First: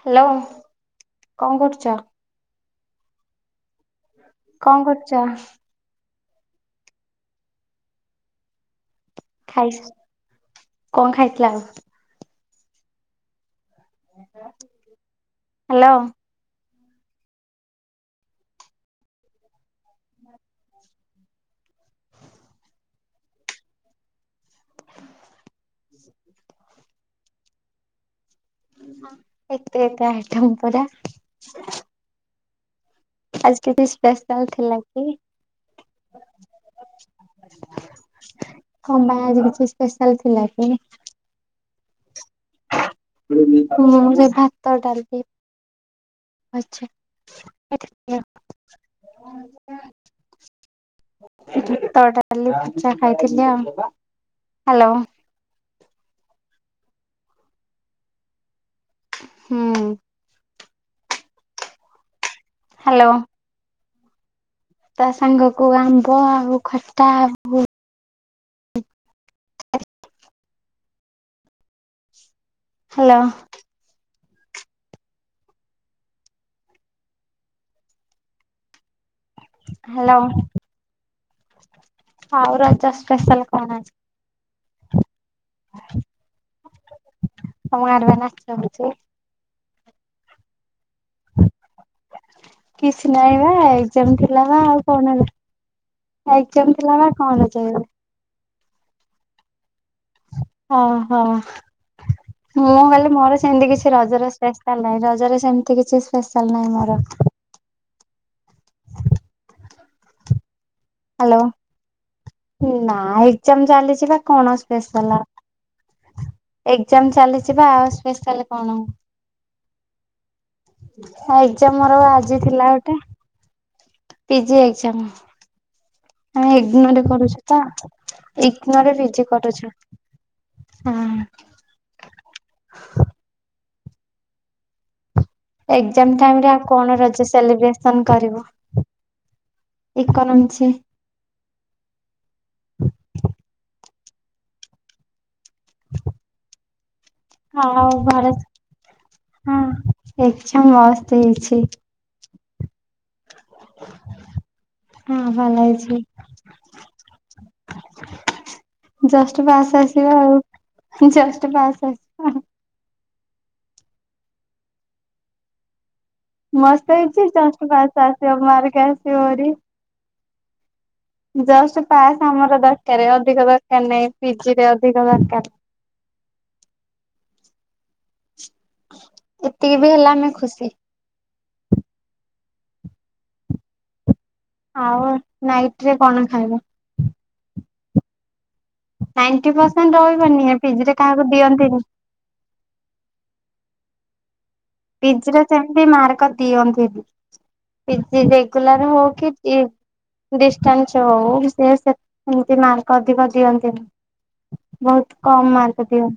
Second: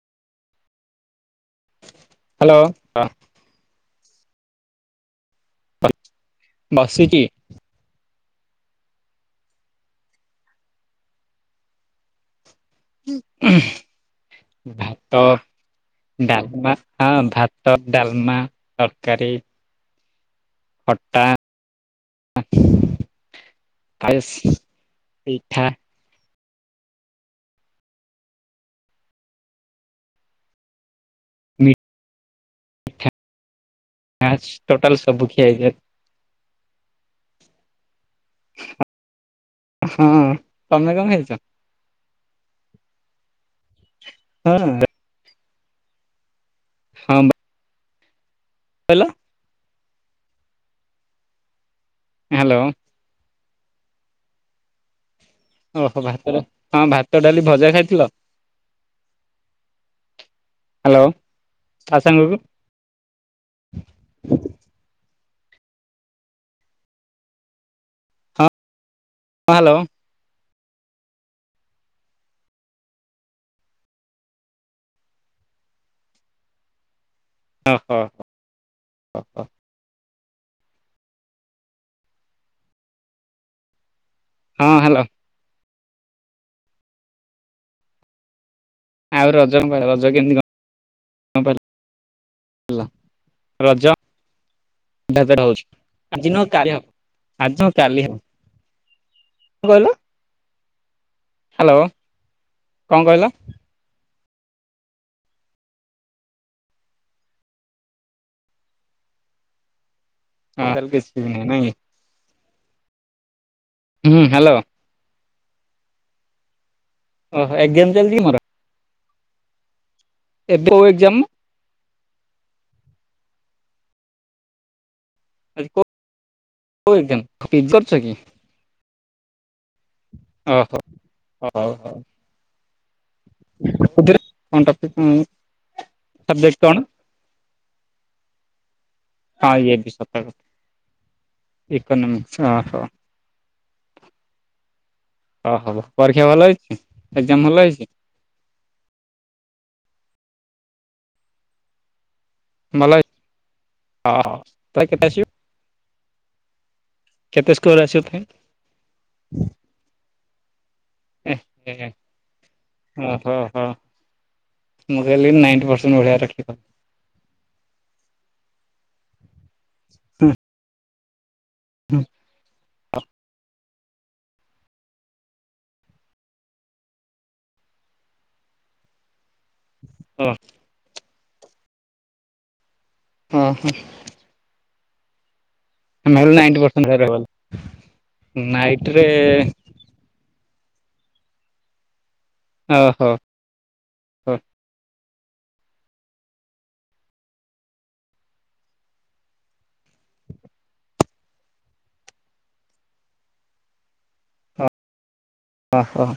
Hello, କଣ କରୁଛ? Hello କଣ କରୁଚ? ବସିଚି। ଖାଇସ୍, କଣ ଖାଇଥିଲା ଆଉ? ଉଁ ହୁଁ ଭାତ। ହ୍ୟାଲୋ ଡାଲମା, ହଁ ଭାତ, ଡାଲମା ତରକାରୀ। ଖଟା ଆଉ ଆୟସ୍, ପିଠା। ଏତେ ଏତେ ଆଇଟମ୍ ପରା। ମିଠା ଆଜି କିଛି ସ୍ପେଶାଲ୍ ଥିଲା ଟୋଟାଲ କି? ସବୁ ଖିଆ ହେଇଛି ତମର ଆଜି କିଛି ହଁ ସ୍ପେଶାଲ ଥିଲା କି? ତମେ କଁ ଖାଇଚ? ମୁଁ ସେଇ ହଁ ଭାତ, ଡାଲି ଆଚ୍ଛା। ହଁ। ସେ କହିଲ ତ ଟା କାଲି ହ୍ୟାଲୋ ପିଜା ଖାଇଥିଲି ଆଉ, ହାଲୋ। ଓହୋ ଭାତଟା ହଁ ଭାତ, ଡାଲି, ଭଜା ଖାଇଥିଲ? ହୁଁ। ହାଲୋ ଆଉ ସାଙ୍ଗକୁ? ହାଲୋ। ତା ସାଙ୍ଗକୁ ଆମ୍ବ ଆଉ ଖଟା ଆଉ ହଁ, ହାଲୋ। ହ୍ୟାଲୋ ଓ ହୋ ହ୍ୟାଲୋ ହଉ ରଜା ସ୍ପେଶାଲ କଣ ଅଛି? ହଁ ହ୍ୟାଲୋ ତମ ଗାଁ ରେ ବା ନାଚ ହଉଛି। ଆଉ ରଜ କଣ ରଜ କେମିତି କଣ କଣ। ପାଳିଲ କିଛି ନାହିଁ ବା ରଜ ଏକ୍ଜାମ ଥିଲା ବା ଆଉ କଣ ହେଲା ହଉଛି ଆଜି ନୁହଁ କାଲି ଏକ୍ସାମ ହବ ଥିଲା ବା କଣ ଆଜି ଯା ନୁହଁ କାଲି ହବ କହିଲ ହଁ ହଁ ହ୍ୟାଲୋ ମୁଁ କଣ କହଲି କହିଲ ମୋର ସେମିତି କିଛି ରଜର ସ୍ପେଶାଲ ନାହିଁ ରଜର ସେମିତି କିଛି ସ୍ପେଶାଲ ନାହିଁ ମୋର ହଁ ତଲ [inaudible] କେସିବିନି ହ୍ୟାଲୋ ନ ନାଇଁ ନା ଏକ୍ସାମ୍ ଚାଲିଛି ବା ହୁଁ ହ୍ୟାଲୋ କଣ ସ୍ପେଷାଲ ଆଉ ଏକ୍ସାମ ଓହୋ ଚାଲିଛି ବା ଆଉ ଏକ୍ଜାମ ଚାଲିଛି କି ମୋର ସ୍ପେସିଆଲ କଣ? ଏବେ କୋଉ ଏକ୍ଜାମ ଆ ର ଆଜି ଥିଲା ଗୋଟେ ପିଜି ଏକ୍ସାମ୍ ଆ ଆ ଇଗନୋର କରୁଛୁ ତ କି ଇଗନୋର ପିଜି କରୁଛୁ ଓହୋ ହଁ ହ ହଉ [inaudible] ଏକ୍ସାମ୍ ଟାଇମରେ ଆଉ କଣ ରଜ ସେଲିବ୍ରେସନ କରିବ? ହଁ ଏ ବି ସ ଇକନମିକ୍ସ ହ ହ ଓ ହୋ ପରୀକ୍ଷା ଭଲ ହେଇଛି। ଏକ୍ଜାମ ଭଲ ହେଇଛି ହଉ ଘରେ ହଁ ଏକ୍ସାମ୍ ମସ୍ତ୍ ହେଇଛି। ଭଲ ତ କେତେସ ହଁ ଭଲ ଲାଗଛି କେତେ ସ୍କର ଆସିବ ତାହାଲେ ଜଷ୍ଟ ପାସ୍ ଆସିବା ଆଉ ଏ ଜଷ୍ଟ ପାସ୍ ହେ ଆସିବ ଆଉ। ଓ ହୋ ହୋ ମୁଁ କହିଲି ନାଇଣ୍ଟି ପରର୍ସେଣ୍ଟ ଭଳିଆ ରଖ ମସ୍ତ ହେଇଛି ଯଷ୍ଟ ପାସ ଆସିବ ମାର୍କ ଆସିବ ହେରି। ହୁଁ ଯଷ୍ଟ୍ ହୁଁ ପାସ ଆମର ଦରକାର ଅଧିକ ଦରକାର ନାହିଁ ପିଜିରେ ଅଧିକ ଦରକାର ଏତିକି ବି ହେଲା ଆମେ ଓ ହଁ ଖୁସି ହଁ ହଁ ଆଉ ନାଇଟ ରେ କଣ ନହେଲେ ଖାଇବ? ନାଇଣ୍ଟି ପର୍ସେଣ୍ଟ ରହିବ ବୋଲି ନା ନାଇଣ୍ଟି ପରସେଣ୍ଟ ରହିବନି ପିଜି ରେ କାହାକୁ ଦିଅନ୍ତି ନି। ଓହୋ ପିଜର ସେମତି ମାର୍କ ଦିଅନ୍ତିି ନି। ପିଜି ରେଗୁଲର ହଉ କି ଡିଷ୍ଟାନ୍ସ ହଉ ସେମିତି ମାର୍କ ଅଧିକ ଦିଅନ୍ତିନି। ବହୁତ କମ୍ ମାର୍କ ଓହୋ ଦିଅ।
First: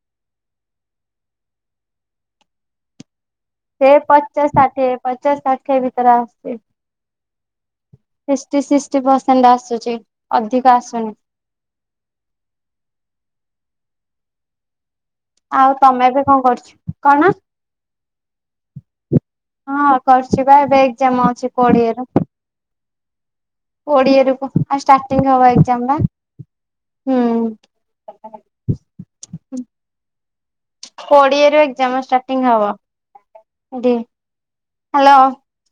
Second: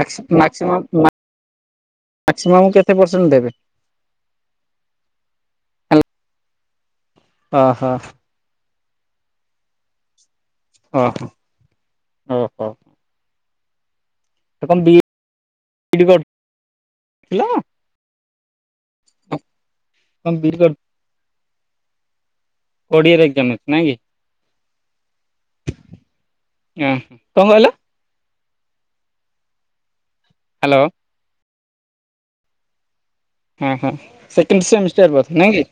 ମାକ୍ସିମମ୍ ମାକ୍ସିମମ୍ କେତେ ପରସେଣ୍ଟ ଦେବେ? ସେ ପଚାଶ ଷାଠିଏ ପଚାଶ ଷାଠିଏ ଭିତରେ ଆସଛି। ଓ ହୋ। ସିକଷ୍ଟି ସିକଷ୍ଟି ପରସେଣ୍ଟ ଆସୁଛି ଅଧିକ ଆସୁନି। ଓହୋ ଓହୋ। ସେ ବି [inaudible] ଆଉ ଇ ଡି ତମେ ଏବେ କଣ କରୁଛ କଣ? କରୁଥିଲ? ହଁ କଣ କରଛି ବି ବା ଇ ଡି ଏବେ ଏକ୍ଜାମ ଅଛି କୋଡିଏରେ। ଓଡ଼ିଆରେ ଏକଜାମ ଅଛି। ନାଇଁ କି? କୋଡିଏ ରୁ କ ଷ୍ଟାଟିଙ୍ଗ ହବ ଏଗଜାମ ନାଁ ଓହୋ କଣ କହିଲ? ହୁଁ। ହ୍ୟାଲୋ। କୋଡିଏ ରୁ ଏକ୍ଜାମ ଷ୍ଟାର୍ଟିଂ ହବ। ହୁଁ ହୁଁ ଏଠି ସେକଣ୍ଡ ସେମିଷ୍ଟାର ହ୍ୟାଲୋ ବୋଧେ ନାଇଁ କି?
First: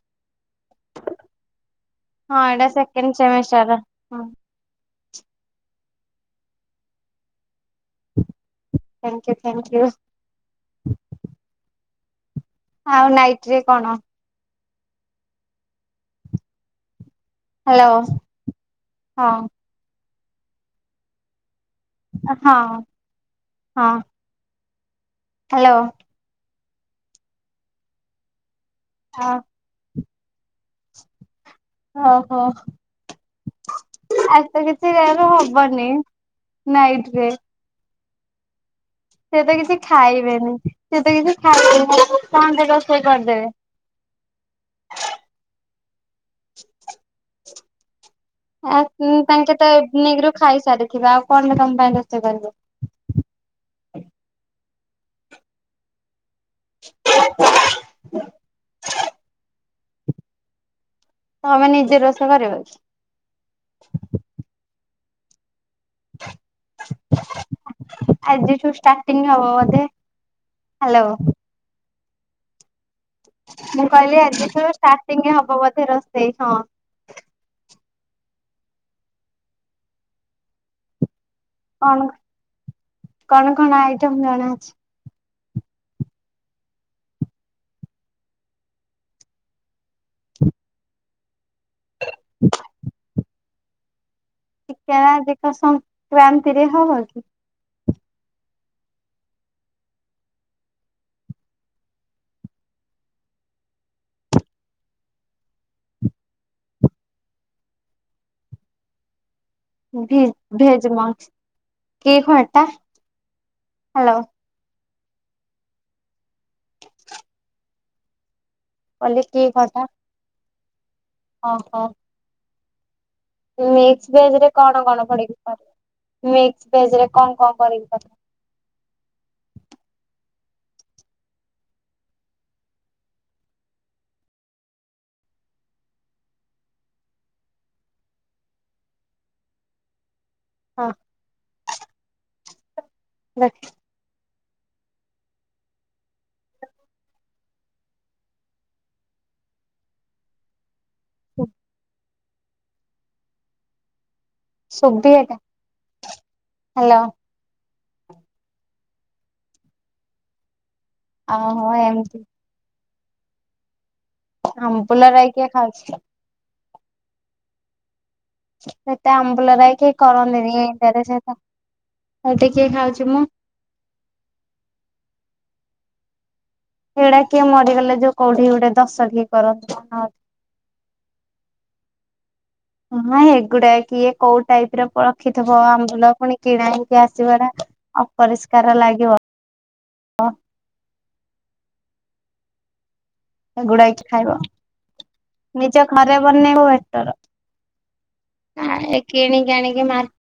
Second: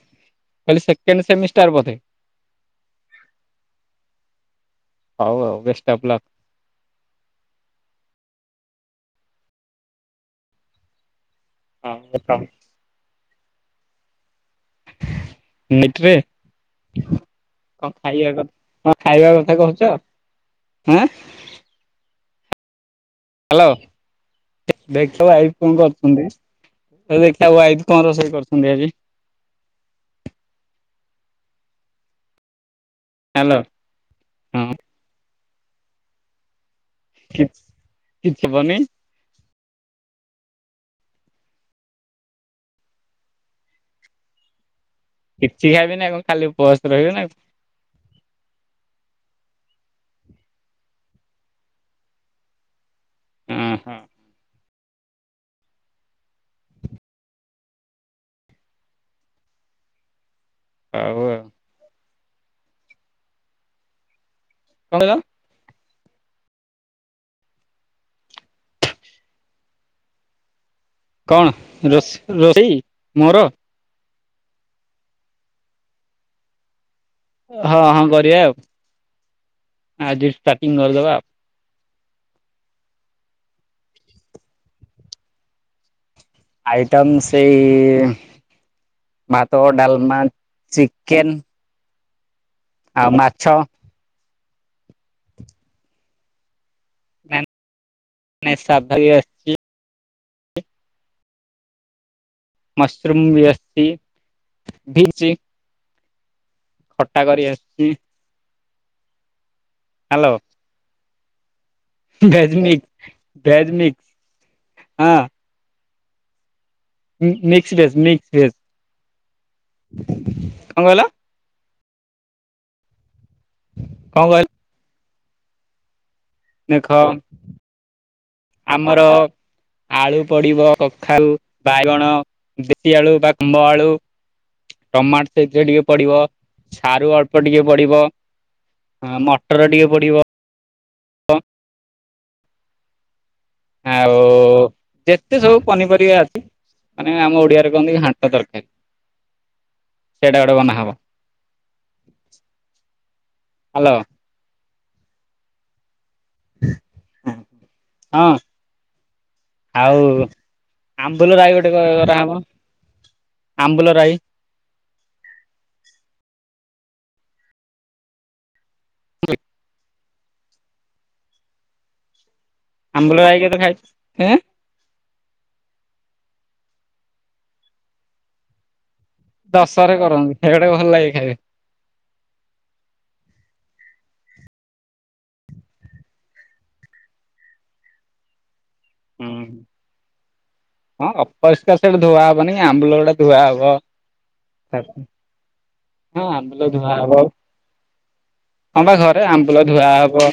କହିଲି ସେକେଣ୍ଡ ସେମିଷ୍ଟାର ବଧେ। ହଁ ଏଇଟା ସେକେଣ୍ଡ ସେମିଷ୍ଟାର। ହଁ ହଉ ଆଉ best of luck. Thank you thank you. ହଁୱେଲକମ। ଆଉ ନାଇଟ ରେ କଣ? ମିଟରେ। ହ୍ୟାଲୋ କଣ ଖାଇବା କଥା କ ଖାଇବା ହଁ କଥା କହୁଛଁ ଆଁ? ହଁ। ହ୍ୟାଲୋ ହଁ ଦେଖିବ ଆଇ ଫୋନ ହ୍ୟାଲୋ କରୁଛନ୍ତି? କହିଲି ଦେଖିଆ ୱାଇଫ କଣ ରୋଷେଇ କରୁଛନ୍ତି ଆଜି? ହଁ। ଓହୋ ହ୍ୟାଲୋ ଆଜି ତ ହଁ କିଛି [inaudible] ଣ ହବ ବନି ନାଇଟରେ କିଛି କିଛି ହେବନି। ସେ ତ କିଛି ଖାଇବେନି ସେ ତ କିଛି ଖାଇବେନି କଣ୍ଟେ ରୋଷେଇ କରିଦେବେ। କିଛି ଖାଇବିନି ଆଉ କଣ ଖାଲି ଉପବାସ ରହିବେ ନା ଆ ତାଙ୍କେ ତ ଏଇଭନିଂରୁ ଖାଇସାରିଥିବେ ଆଉ କଣ ତମ ପାଇଁ ରୋଷେଇ କରିବେ। ଉ ହୁଁ। ଆଉ। ତମେ ନିଜେ ରୋଷେଇ କରିବ? କଣ କହିଲ? [inaudible] ଆଜିଠୁ ଷ୍ଟାର୍ଟିଂ ହବ ବୋଧେ ହାଲୋ। କଣ ରୋଷେଇ ମୋର? ମୁଁ କହିଲି ଆଜିଠୁ ଷ୍ଟାର୍ଟିଂ ହବ ବୋଧେ ରୋଷେଇ ହଁ। ହଁ ହଁ କରିବା ଆଉ ଆଜି ଷ୍ଟାଟିଂ କରିଦବା ଆଉ। କଣ କଣ କଣ ଆଇଟମ୍ ଜଣାଅଛି? ଆଇଟମ୍ ସେଇ ଭାତ ଡାଲମା ଚିକେନ୍। ହ ଆଉ ମାଛ। କିଣା ବିକା ସଂକ୍ରାନ୍ତିରେ ହବ କି? ସାଧା [unintelligible] [inaudible] ଖଟା କରି ଆସିଛି। ଭି ହ୍ୟାଲୋ ଭେଜମଞ୍ଚ। Veg mix veg hello mix ହଁ। Mix veg mix veg. କଲେ କି କଥା କଣ କହିଲ? ଅହୋ। ମିକ୍ସି କଣ କହିଲ ଭେଜରେ କଣ କଣ ପଡିକି କର। ମିକ୍ସ ଦେଖ ଭେଜ ରେ କଣ କଣ ପଡିକି କର? ଆମର ଆଳୁ ପଡିବ କଖାଉ, ବାଇଗଣ, ଦେଶୀ ଆଳୁ, ବା ଖମ୍ଭ ଆଳୁ ଟମାଟ ସେଥିରେ ଟିକେ ପଡିବ। ସାରୁ ଅଳ୍ପ ଟିକେ ପଡିବ। ହଁ ମଟର ଟିକେ ପଡିବ। ହଁ। ରଖ। ଆଉ ଯେତେ ସବୁ ପନିପରିବା ଅଛି ମାନେ ଆମ ଓଡିଆରେ କହନ୍ତି ଘାଣ୍ଟ ତରକାରୀ। ସେଇଟା ଗୋଟେ ବନାହବ। ହୁଁ। ହ୍ୟାଲୋ। ସୁଭିି ହ୍ୟାଲୋ। ହଁ ଆଉ ଆମ୍ବୁଲ ରାଇ ଓହୋ ଗୋଟେ ଏମିତି କରାହବ ଆମ୍ବୁଲ ରାଇ ଆମ୍ବୁଲ ରାଇ କିଏ ଖାଉଛି କି? ସେଟା ଆମ୍ବୁଲ ରାଇ କିଏ କରନ୍ତିନି ଏଠାରେ ସେଇଟା ଏଇଠି କିଏ ଖାଏ ଆମ୍ବୁଲ ରାଇ କେବେ ଖାଇଛ ଏଁ ଏଇଡା କିଏ ମରିଗଲେ ଯୋଉ କଉଠି ଗୋଟେ ଦଶ କରନ୍ତି ଦଶରେ ମନ କରନ୍ତି ଖାଇବାଟେ ଭଲ ଲାଗେ ଖାଇବାକୁ। ହଁ ଏଗୁଡା କିଏ କୋଉ ଟାଇପର ରଖିଥିବ ଆମ୍ବୁଲ ପୁଣି କିଣା ହେଇକି ଆସିବା ଟା ଅପରିଷ୍କାର ଲାଗିବ। ହୁଁ ହଁ ଅପରିଷ୍କାର ସେଇଟା ଧୁଆ ହବନି ଆମ୍ବୁଲ ଗୁଡା ଧୁଆ ହବ ଏଗୁଡା କି ଖାଇବ ନିଜ ଘରେ ହଁ ବନେଇବ ଆମ୍ବୁଲ ଧୁଆ ବେଟର ହବ। ହଁବା ଘରେ କିଣିକି ଆମ୍ବୁଲ ଆଣିକି ଧୁଆ ହବ।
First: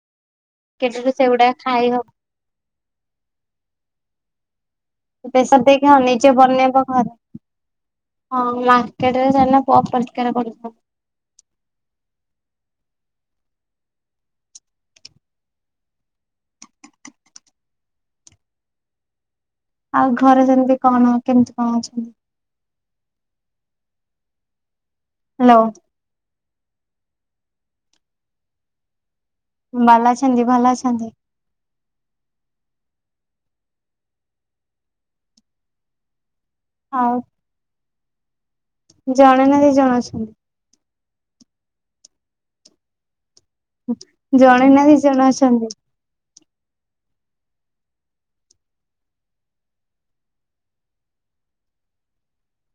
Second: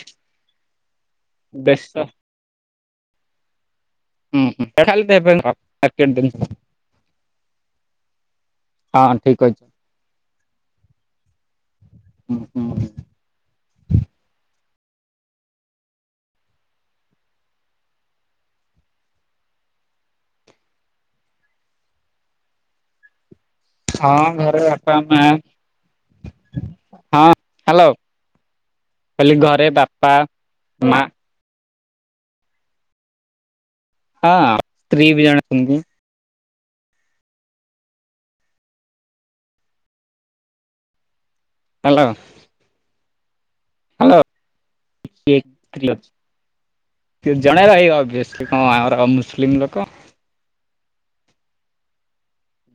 ମାର୍କେଟରୁ ସେଗୁଡା ଖାଇ ହବ ବେଶ ହୁଁ ହୁଁ ସେ ଖାଲି ଦେବେ ବେସର ଦେଇକି ମାର୍କେଟ ହଉ ଜିନିଷ ନିଜେ ବନେଇବ ଘରେ। ହଁ ମାର୍କେଟରେ ଠିକ ସେମାନେ ଅଛି ଅପରିଷ୍କାର କରୁ ହୁଁ ହୁଁ ହୁଁ। ଆଉ ଘରେ ସେମିତି କଣ କେମିତି କଣ ଅଛନ୍ତି? ହଁ ଘରେ ବାପା ମାଆ ହ୍ୟାଲୋ ହଁ ହ୍ୟାଲୋ। କହିଲି ଘରେ ଭଲ ବାପା ଅଛନ୍ତି ଭଲ ମା ଅଛନ୍ତି ହଁ ସ୍ତ୍ରୀ ବି ଜଣେ ଅଛନ୍ତି। ହଉ। ଜଣେ ନା ଦି ଜଣେ ଅଛନ୍ତି। ହାଲୋ। ହାଲୋ। ଜଣେ ନା ଦି ଜଣ ଅଛନ୍ତି କିଏ ଜଣେ ରହିବ ଅବିୟସିଲି ହଁ ଆମର ମୁସଲିମ୍ ଲୋକ।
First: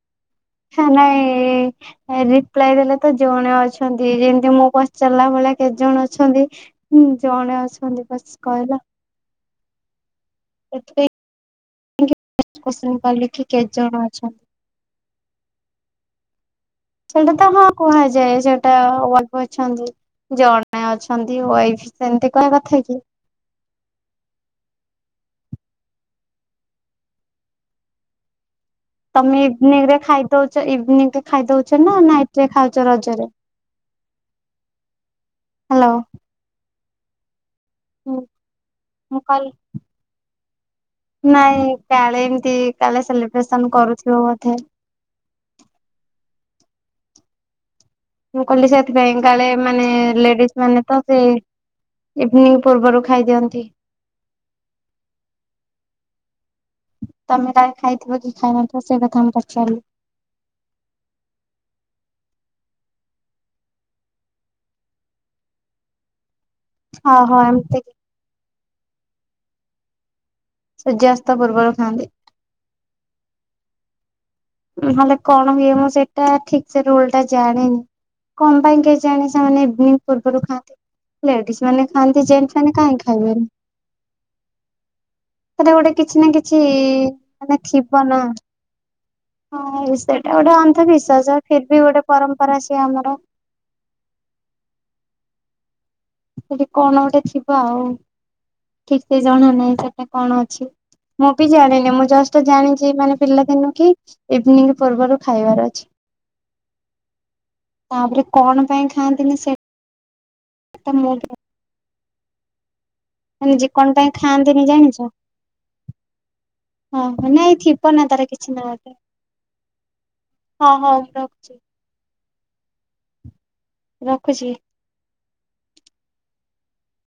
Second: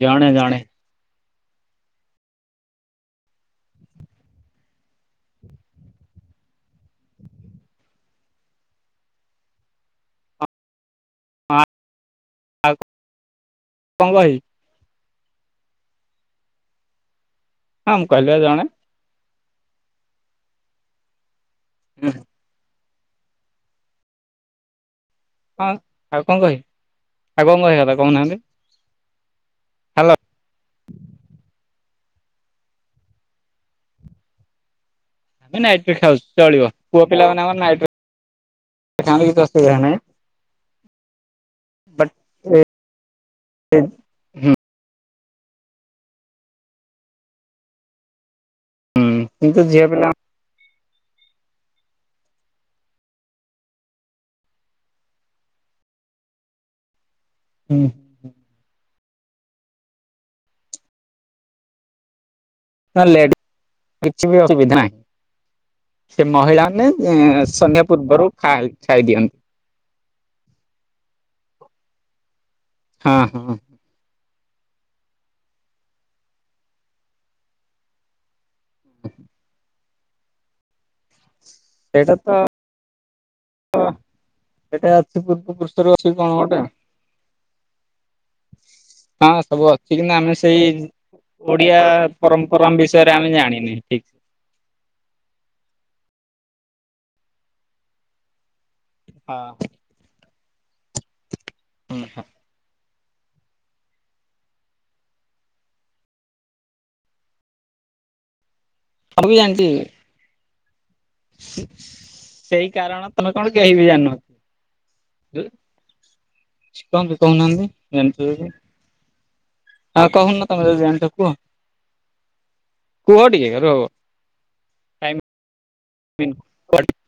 ଜଣେ-ଜଣେ। ଇଚ୍ଛା ନାଇଁ। ରିପ୍ଲାଇ ଦେଲେ ତ ଜଣେ ଅଛନ୍ତି ଯେମ୍ତି ମୁଁ ପଚାରିଲା ଭଳିଆ କେତେ ଜଣ ଅଛନ୍ତି। ହୁଁ ଜଣେ ଅଛନ୍ତି ବସ୍ କହିଲା ହଁ ସେଥିପାଇଁ କି ଆଉ [unintelligible] କେତେ ଜଣ କଣ କହିବି ଅଛନ୍ତି। ସେଇଟା ତ ହଁ ମୁଁ କହିଲି କୁହାଯାଏ ବା ଜଣେ ସେଟା ଅଳ୍ପ ଅଛନ୍ତି ଜଣେ ଅଛି। ଅଛନ୍ତି ୱାଇଫ୍ ହଁ ସେମତି କଣ କଥା ହେଇ କି। ହଁ ଆଉ କଣ କହିବି ଆଉ କଣ କହିବା କଥା କହୁନାହାନ୍ତି? ତମେ ଇଭିନିଂ ରେ ହ୍ୟାଲୋ ଖାଇଦଉଚ ଇଭିନିଂ ରେ ଖାଇଦଉଚ ନା ନାଇଟ୍ ରେ ଖାଉଚ ରଜରେ? ଆମେ ନାଇଟ୍ ହ୍ୟାଲୋ ଖାଉୁ ଚଳିବ ପୁଅ ପିଲାମାନେ ଆମର ନାଇଟ୍ ରେ ହୁଁ ମୁଁ ଖାଆନ୍ତି କିଛି କଲ୍ ଅସୁବିଧା ନାହିଁ ନାଇଁ ବଟ୍ କାଳେ ଏମ୍ତି କାଳେ ସେଲିବ୍ରେସନ୍ କରୁଥିବୁ ହୁଁ ବୋଧେ। ମୁଁ କହିଲି ସେଥିପାଇଁ କାଳେ କିନ୍ତୁ ଝିଅ ମାନେ ପିଲା ଲେଡିଜ୍ ମାନେ ତ ସେ ଇଭିନିଂ ପୂର୍ବରୁ ଖାଇଦିଅନ୍ତି। ତମେ କାଳେ ଖାଇଥିବ କି ଖାଇ ନଥିବ ସେଇ କଥା ମୁଁ ପଚାରିଲି। [unintelligible] କିଛି ବି ଅସୁବିଧା ନାହିଁ ସେ ମହିଳା ମାନେ ଓହୋ ଏମିତି ସନ୍ଧ୍ୟା ପୂର୍ବରୁ [unintelligible] ଖାଇ ଦିଅନ୍ତି। ସୂର୍ଯ୍ୟାସ୍ତ ପୂର୍ବରୁ ଖାଆନ୍ତି। ହଁ-ହଁ। ନହେଲେ କଣ ହୁଏ ମୁଁ ସେଇଟା ଠିକ୍ ସେ ରୁଲ୍ଟା ଜାଣିନି। କଣ ପାଇଁ କେ ଜାଣଣି ସେମାନେ ଇଭିନିଂ ପୂର୍ବରୁ ଖାଆନ୍ତି। ଲେଡିଜ୍ ମାନେ ସେଇଟା ଖାଆନ୍ତି ତ ଜେଣ୍ଟ ମାନେ କାହିଁ ଖାଇବେନି। ସେଇଟା ଅଛି ପୂର୍ବ ସେଟ ପୁରୁଷରୁ ଗୋଟେ ଅଛି କିଛି ନା କଣ ଗୋଟେ କିଛି ମାନେ ଥିବ ନା। ହଁ ସବୁ ଅଛି କିନ୍ତୁ ସେଇଟା ଆମେ ଗୋଟେ ସେଇ ଅନ୍ଧବିଶ୍ଵାସ ଫିର୍ ବି ଓଡିଆ ଗୋଟେ ପରମ୍ପରା ସିଏ ବିଷୟରେ ଆମର। ଆମେ ଜାଣିନି। ସେଠି କଣ ଗୋଟେ ଥିବ ଆଉ ଠିକ୍ ସେ ଜଣା ହଁ ନାହିଁ ସେଟା କଣ ଅଛି। ମୁଁ ବି ଜାଣିନି ମୁଁ ଜଷ୍ଟ ଜାଣିଛି ମାନେ ପିଲାଦିନୁ କି ଇଭିନିଂ ପୂର୍ବରୁ ଖାଇବାର ଅଛି। ତାପରେ କଣ ପାଇଁ ମୁଁ ବି ଖାଆନ୍ତିନି ସେ ଜାଣିଛି [unintelligible] ସେଇ କାରଣ ତମେ କଣ ମାନେ ଯେ କେହି ବି ପାଇଁ ଜାଣିନ। ଖାଆନ୍ତିନି ଜାଣିଛ? ହଁ [unintelligible] ହଁ ନାଇଁ କହୁନାହାନ୍ତି ଥିବ ନା ତାର ଜାଣିଚ ଯଦି। କିଛି ନା ଗୋଟେ ଆଉ କହୁନ ତମେ ହଁ ଯଦି ହଉ ଜାଣିଛ ମୁଁ ରଖୁଛି କୁହ-କୁହ ଟିକେ [unintelligible] ରଖୁଛି। ଟାଇମ୍ [unintelligible]